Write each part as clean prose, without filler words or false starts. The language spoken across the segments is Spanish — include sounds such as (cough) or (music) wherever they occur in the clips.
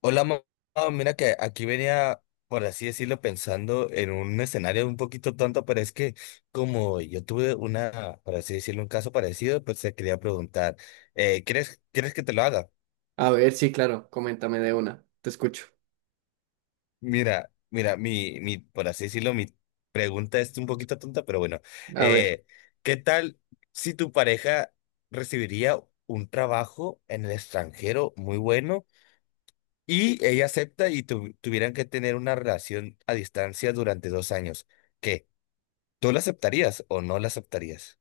Hola, mamá. Mira que aquí venía, por así decirlo, pensando en un escenario un poquito tonto, pero es que como yo tuve una, por así decirlo, un caso parecido, pues te quería preguntar, ¿¿quieres que te lo haga? A ver, sí, claro, coméntame de una, te escucho. Mira, mira, mi, por así decirlo, mi pregunta es un poquito tonta, pero bueno, A ver, eh, ¿qué tal si tu pareja recibiría un trabajo en el extranjero muy bueno? Y ella acepta y tuvieran que tener una relación a distancia durante 2 años. ¿Qué? ¿Tú la aceptarías o no la aceptarías?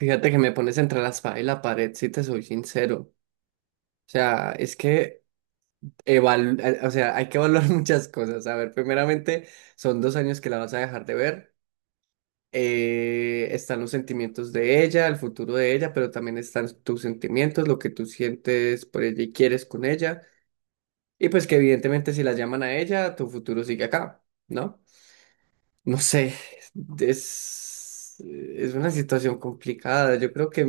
fíjate que me pones entre la espada y la pared, si te soy sincero. O sea, es que o sea, hay que evaluar (laughs) muchas cosas. A ver, primeramente, son 2 años que la vas a dejar de ver. Están los sentimientos de ella, el futuro de ella, pero también están tus sentimientos, lo que tú sientes por ella y quieres con ella. Y pues que evidentemente si la llaman a ella, tu futuro sigue acá, ¿no? No sé, es una situación complicada. Yo creo que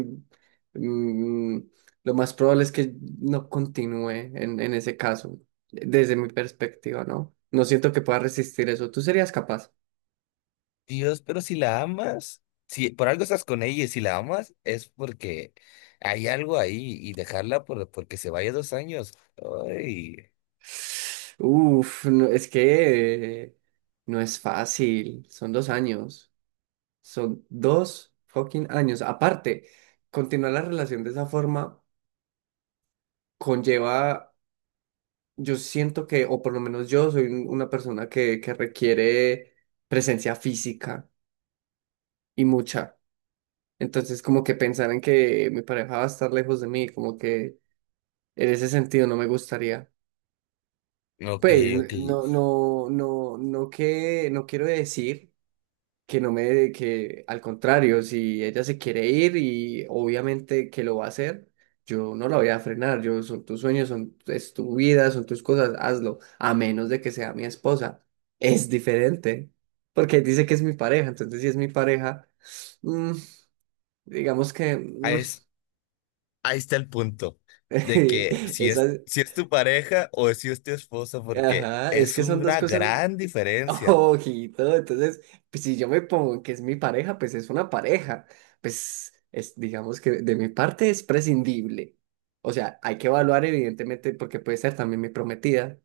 mm, lo más probable es que no continúe en ese caso, desde mi perspectiva, ¿no? No siento que pueda resistir eso. ¿Tú serías capaz? Dios, pero si la amas, si por algo estás con ella y si la amas, es porque hay algo ahí y dejarla porque se vaya 2 años. Ay, Uf, no, es que no es fácil. Son dos años. Son 2 fucking años. Aparte, continuar la relación de esa forma conlleva. Yo siento que, o por lo menos yo soy una persona que, requiere presencia física y mucha. Entonces, como que pensar en que mi pareja va a estar lejos de mí, como que en ese sentido no me gustaría. ok, Pues, ok. no, no, no, no que, no quiero decir. Que no me, que al contrario, si ella se quiere ir y obviamente que lo va a hacer, yo no la voy a frenar, yo son tus sueños, son, es tu vida, son tus cosas, hazlo, a menos de que sea mi esposa. Es diferente, porque dice que es mi pareja, entonces si es mi pareja, mm, digamos que Ahí, es- Ahí está el punto de que (laughs) si es, esa- si es tu pareja o si es tu esposa, porque ajá, es es que son dos una cosas. gran (laughs) diferencia. Ojito, entonces, pues, si yo me pongo que es mi pareja, pues es una pareja. Pues es, digamos que de mi parte es prescindible. O sea, hay que evaluar evidentemente porque puede ser también mi prometida.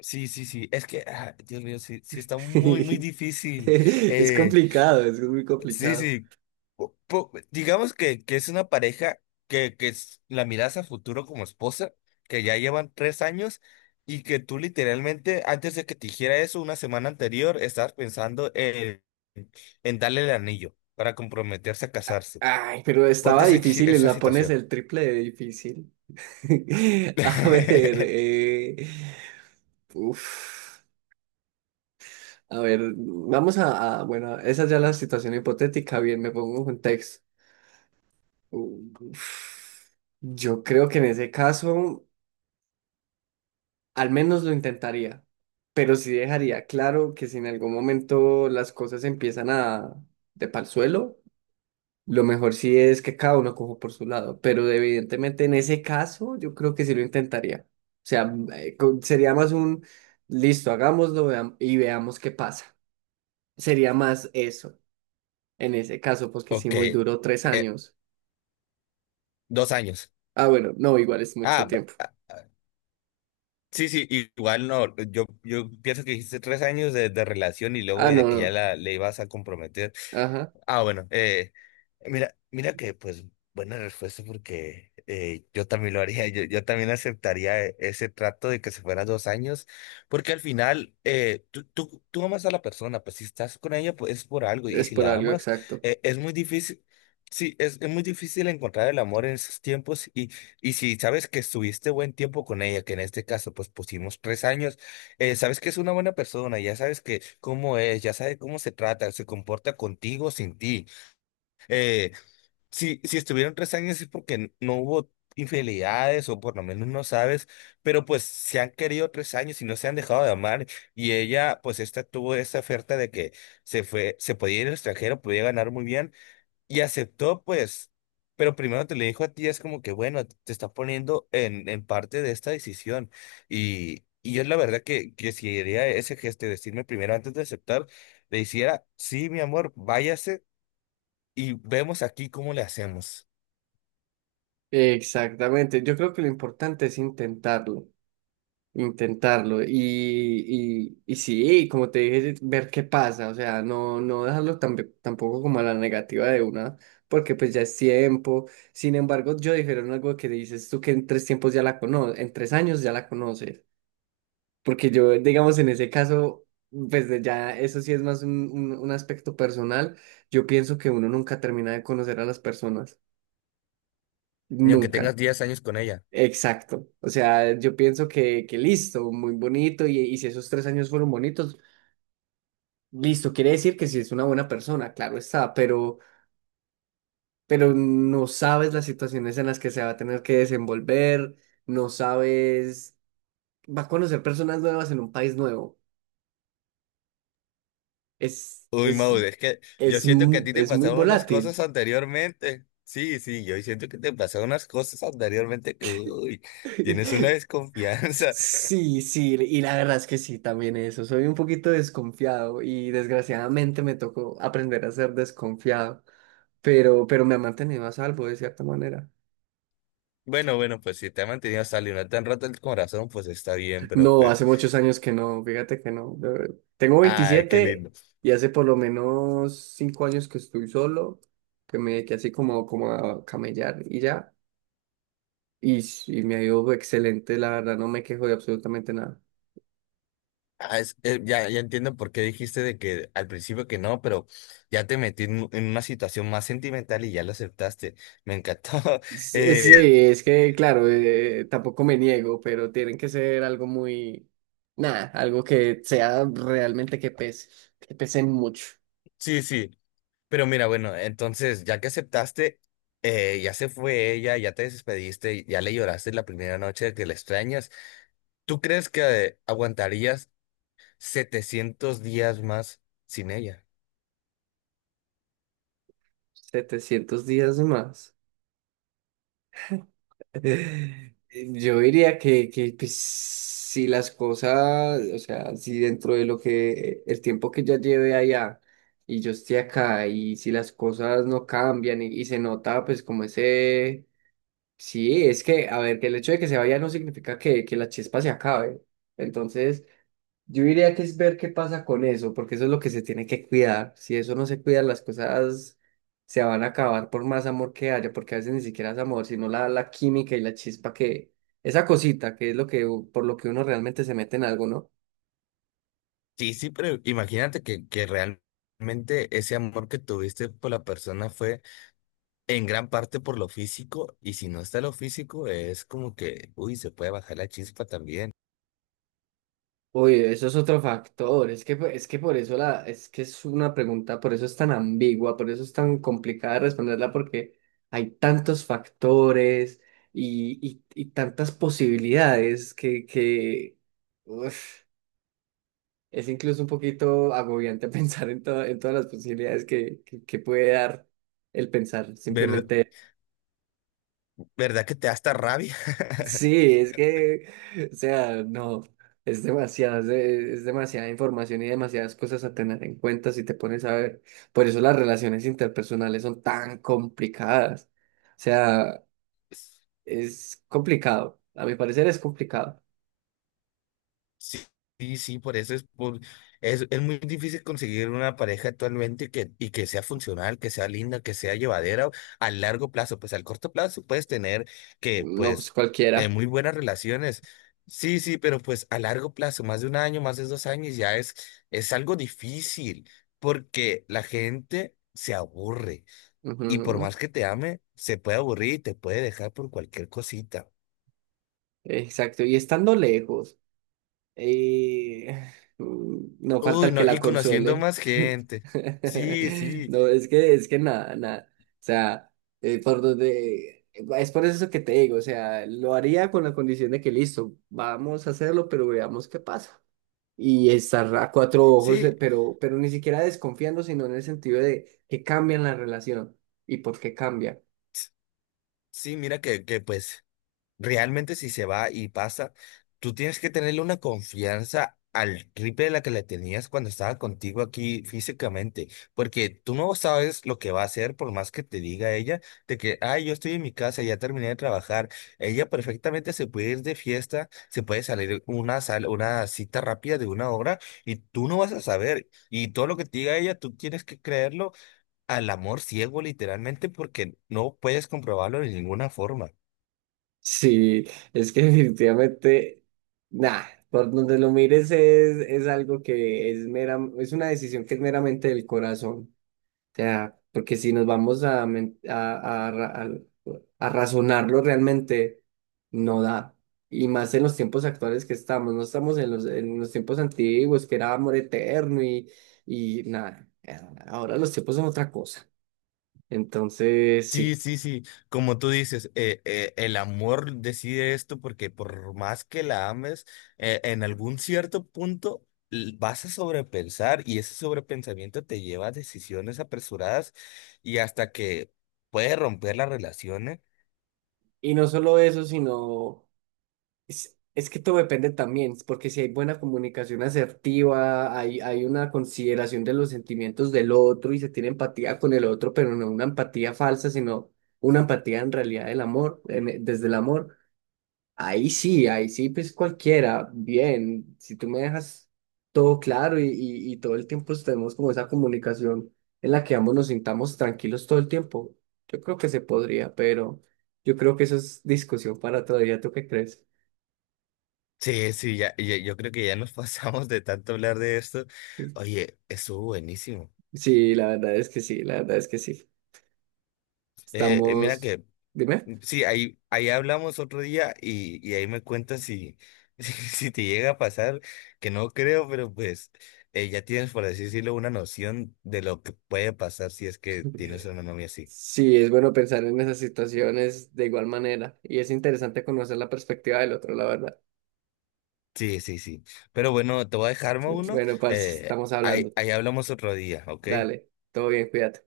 Sí, sí, sí. Es que, ah, Dios mío, sí, sí está muy, muy (laughs) difícil. Es Eh, complicado, es muy sí, complicado. sí. Digamos que es una pareja que, la miras a futuro como esposa, que ya llevan 3 años y que tú literalmente, antes de que te dijera eso, una semana anterior, estabas pensando en darle el anillo para comprometerse a casarse. Ay, pero Ponte estaba difícil y esa la pones situación. el triple de difícil. (laughs) A ver, (laughs) uf. A ver, vamos bueno, esa ya es la situación hipotética, bien, me pongo en contexto. Uf, yo creo que en ese caso al menos lo intentaría, pero sí dejaría claro que si en algún momento las cosas empiezan a de pa'l suelo, lo mejor sí es que cada uno coja por su lado, pero evidentemente en ese caso yo creo que sí lo intentaría. O sea, sería más un listo, hagámoslo y veamos qué pasa. Sería más eso. En ese caso, pues que sí, Ok. muy duro, tres años. 2 años. Ah, bueno, no, igual es mucho Ah. tiempo. Sí, sí, igual no, yo pienso que dijiste 3 años de relación y luego Ah, de no, que ya no. Le ibas a comprometer. Ajá. Ah, bueno, mira, mira que pues buena respuesta porque yo también lo haría, yo también aceptaría ese trato de que se fueran 2 años, porque al final tú, tú, tú amas a la persona, pues si estás con ella pues es por algo y Es si por la algo, amas exacto. Es muy difícil, sí, es muy difícil encontrar el amor en esos tiempos y si sabes que estuviste buen tiempo con ella, que en este caso pues pusimos 3 años, sabes que es una buena persona, ya sabes que cómo es, ya sabes cómo se trata, se comporta contigo, sin ti. Eh, si, si estuvieron 3 años es porque no hubo infidelidades o por lo menos no sabes, pero pues se han querido 3 años y no se han dejado de amar y ella pues esta tuvo esa oferta de que se fue, se podía ir al extranjero, podía ganar muy bien y aceptó, pues, pero primero te le dijo a ti, es como que, bueno, te está poniendo en parte de esta decisión. Y yo la verdad que si haría ese gesto, de decirme primero antes de aceptar, le hiciera, sí, mi amor, váyase y vemos aquí cómo le hacemos. Exactamente. Yo creo que lo importante es intentarlo, intentarlo. Y sí, como te dije, ver qué pasa. O sea, no, no dejarlo tampoco como a la negativa de una, porque pues ya es tiempo. Sin embargo, yo dijeron algo que dices tú que en tres tiempos ya la conoces, en 3 años ya la conoces. Porque yo, digamos, en ese caso, pues de ya eso sí es más un aspecto personal. Yo pienso que uno nunca termina de conocer a las personas. Y aunque Nunca. tengas 10 años con ella. Exacto. O sea, yo pienso que listo, muy bonito, y si esos 3 años fueron bonitos, listo, quiere decir que si es una buena persona, claro está, pero no sabes las situaciones en las que se va a tener que desenvolver, no sabes, va a conocer personas nuevas en un país nuevo. Es, Uy, es, Maud, es que yo siento que a ti te es muy pasaron unas cosas volátil. anteriormente. Sí, sí, yo siento que te pasaron unas cosas anteriormente que, uy, tienes una (laughs) desconfianza. Sí, sí, y la verdad es que sí, también eso. Soy un poquito desconfiado y desgraciadamente me tocó aprender a ser desconfiado, pero me ha mantenido a salvo de cierta manera. Bueno, bueno, pues si te ha mantenido hasta no tan rato el corazón, pues está bien, pero No, pues, hace muchos años que no, fíjate que no. Tengo ay, qué lindo. 27 y hace por lo menos 5 años que estoy solo, que me dediqué así como, como a camellar y ya. Y me ha ido excelente, la verdad, no me quejo de absolutamente nada. Ya, ya entiendo por qué dijiste de que al principio que no, pero ya te metí en una situación más sentimental y ya lo aceptaste. Me encantó. (laughs) Sí, sí, Eh, es que, claro, tampoco me niego, pero tienen que ser algo muy, nada, algo que sea realmente que pese mucho. sí, sí, pero mira, bueno, entonces ya que aceptaste, ya se fue ella, ya te despediste, ya le lloraste la primera noche de que la extrañas. ¿Tú crees que aguantarías 700 días más sin ella? 700 días más. (laughs) Yo diría que pues, si las cosas, o sea, si dentro de lo que el tiempo que ya lleve allá y yo esté acá y si las cosas no cambian y se nota pues como ese, sí, es que, a ver, que el hecho de que se vaya no significa que la chispa se acabe. Entonces... Yo diría que es ver qué pasa con eso, porque eso es lo que se tiene que cuidar. Si eso no se cuida, las cosas se van a acabar por más amor que haya, porque a veces ni siquiera es amor, sino la, la química y la chispa que, esa cosita que es lo que, por lo que uno realmente se mete en algo, ¿no? Sí, sí, pero imagínate que realmente ese amor que tuviste por la persona fue en gran parte por lo físico, y si no está lo físico, es como que, uy, se puede bajar la chispa también. Oye, eso es otro factor, es que por eso la, es que es una pregunta, por eso es tan ambigua, por eso es tan complicada de responderla, porque hay tantos factores y tantas posibilidades uf. Es incluso un poquito agobiante (laughs) pensar en, en todas las posibilidades que puede dar el pensar. ¿Verdad, Simplemente, verdad que te da hasta rabia? sí, es que, o sea, no, es demasiado, es demasiada información y demasiadas cosas a tener en cuenta si te pones a ver. Por eso las relaciones interpersonales son tan complicadas. O sea, es complicado. A mi parecer es complicado. Sí, sí, sí, por eso es muy difícil conseguir una pareja actualmente que, y que sea funcional, que sea linda, que sea llevadera a largo plazo. Pues al corto plazo puedes tener que, No, pues pues, cualquiera. muy buenas relaciones. Sí, sí, pero pues a largo plazo, más de 1 año, más de 2 años, ya es algo difícil porque la gente se aburre y por Ujú, más que te ame, se puede aburrir y te puede dejar por cualquier cosita. exacto. Y estando lejos. Y (laughs) no falta Uy, el que no, y la conociendo consuele. más (laughs) gente. Sí, sí. No, es que nada, nada. O sea, por donde. Es por eso que te digo, o sea, lo haría con la condición de que listo, vamos a hacerlo, pero veamos qué pasa. Y estar a cuatro ojos, Sí, pero ni siquiera desconfiando, sino en el sentido de que cambian la relación. ¿Y por qué cambia? sí, mira que pues realmente si se va y pasa, tú tienes que tenerle una confianza al triple de la que le tenías cuando estaba contigo aquí físicamente, porque tú no sabes lo que va a hacer por más que te diga ella de que, ay, yo estoy en mi casa, ya terminé de trabajar. Ella perfectamente se puede ir de fiesta, se puede salir una cita rápida de 1 hora y tú no vas a saber. Y todo lo que te diga ella, tú tienes que creerlo al amor ciego literalmente porque no puedes comprobarlo de ninguna forma. Sí, es que (laughs) definitivamente, nah, por donde lo mires es algo que es mera, es una decisión que es meramente del corazón. O sea, porque si nos vamos a, men- a ra- a razonarlo realmente, no da. Y más en los tiempos actuales que estamos, no estamos en los tiempos antiguos, que era amor eterno y nada. Ahora los tiempos son otra cosa. Entonces, Sí, sí. sí, sí, como tú dices, el amor decide esto porque por más que la ames, en algún cierto punto vas a sobrepensar y ese sobrepensamiento te lleva a decisiones apresuradas y hasta que puede romper las relaciones. Y no solo eso, sino. Es que todo depende también, porque si hay buena comunicación asertiva, hay una consideración de los sentimientos del otro y se tiene empatía con el otro, pero no una empatía falsa, sino una empatía en realidad del amor, desde el amor. Ahí sí, pues cualquiera, bien, si tú me dejas todo claro y todo el tiempo tenemos como esa comunicación en la que ambos nos sintamos tranquilos todo el tiempo, yo creo que se podría, pero yo creo que eso es discusión para otro día, ¿tú qué crees? Sí, sí, yo creo que ya nos (laughs) pasamos de tanto hablar de esto. Sí. Oye, estuvo buenísimo. Sí, la verdad es que sí, la verdad es que sí. Mira Estamos, que dime. Mm, sí, ahí, ahí hablamos otro día y ahí me cuentas si, (laughs) si, si te llega a pasar, que no creo, pero pues ya tienes, por así decirlo, una noción de lo que puede pasar si es que tienes una (laughs) novia así. Sí, es bueno pensar en esas situaciones de igual manera y es interesante conocer la perspectiva del otro, la verdad. Sí, sí, sí. Pero bueno, te voy a dejar uno. Bueno, parce, estamos Ahí, hablando. ahí hablamos otro día, ¿ok? Dale, todo bien, cuídate.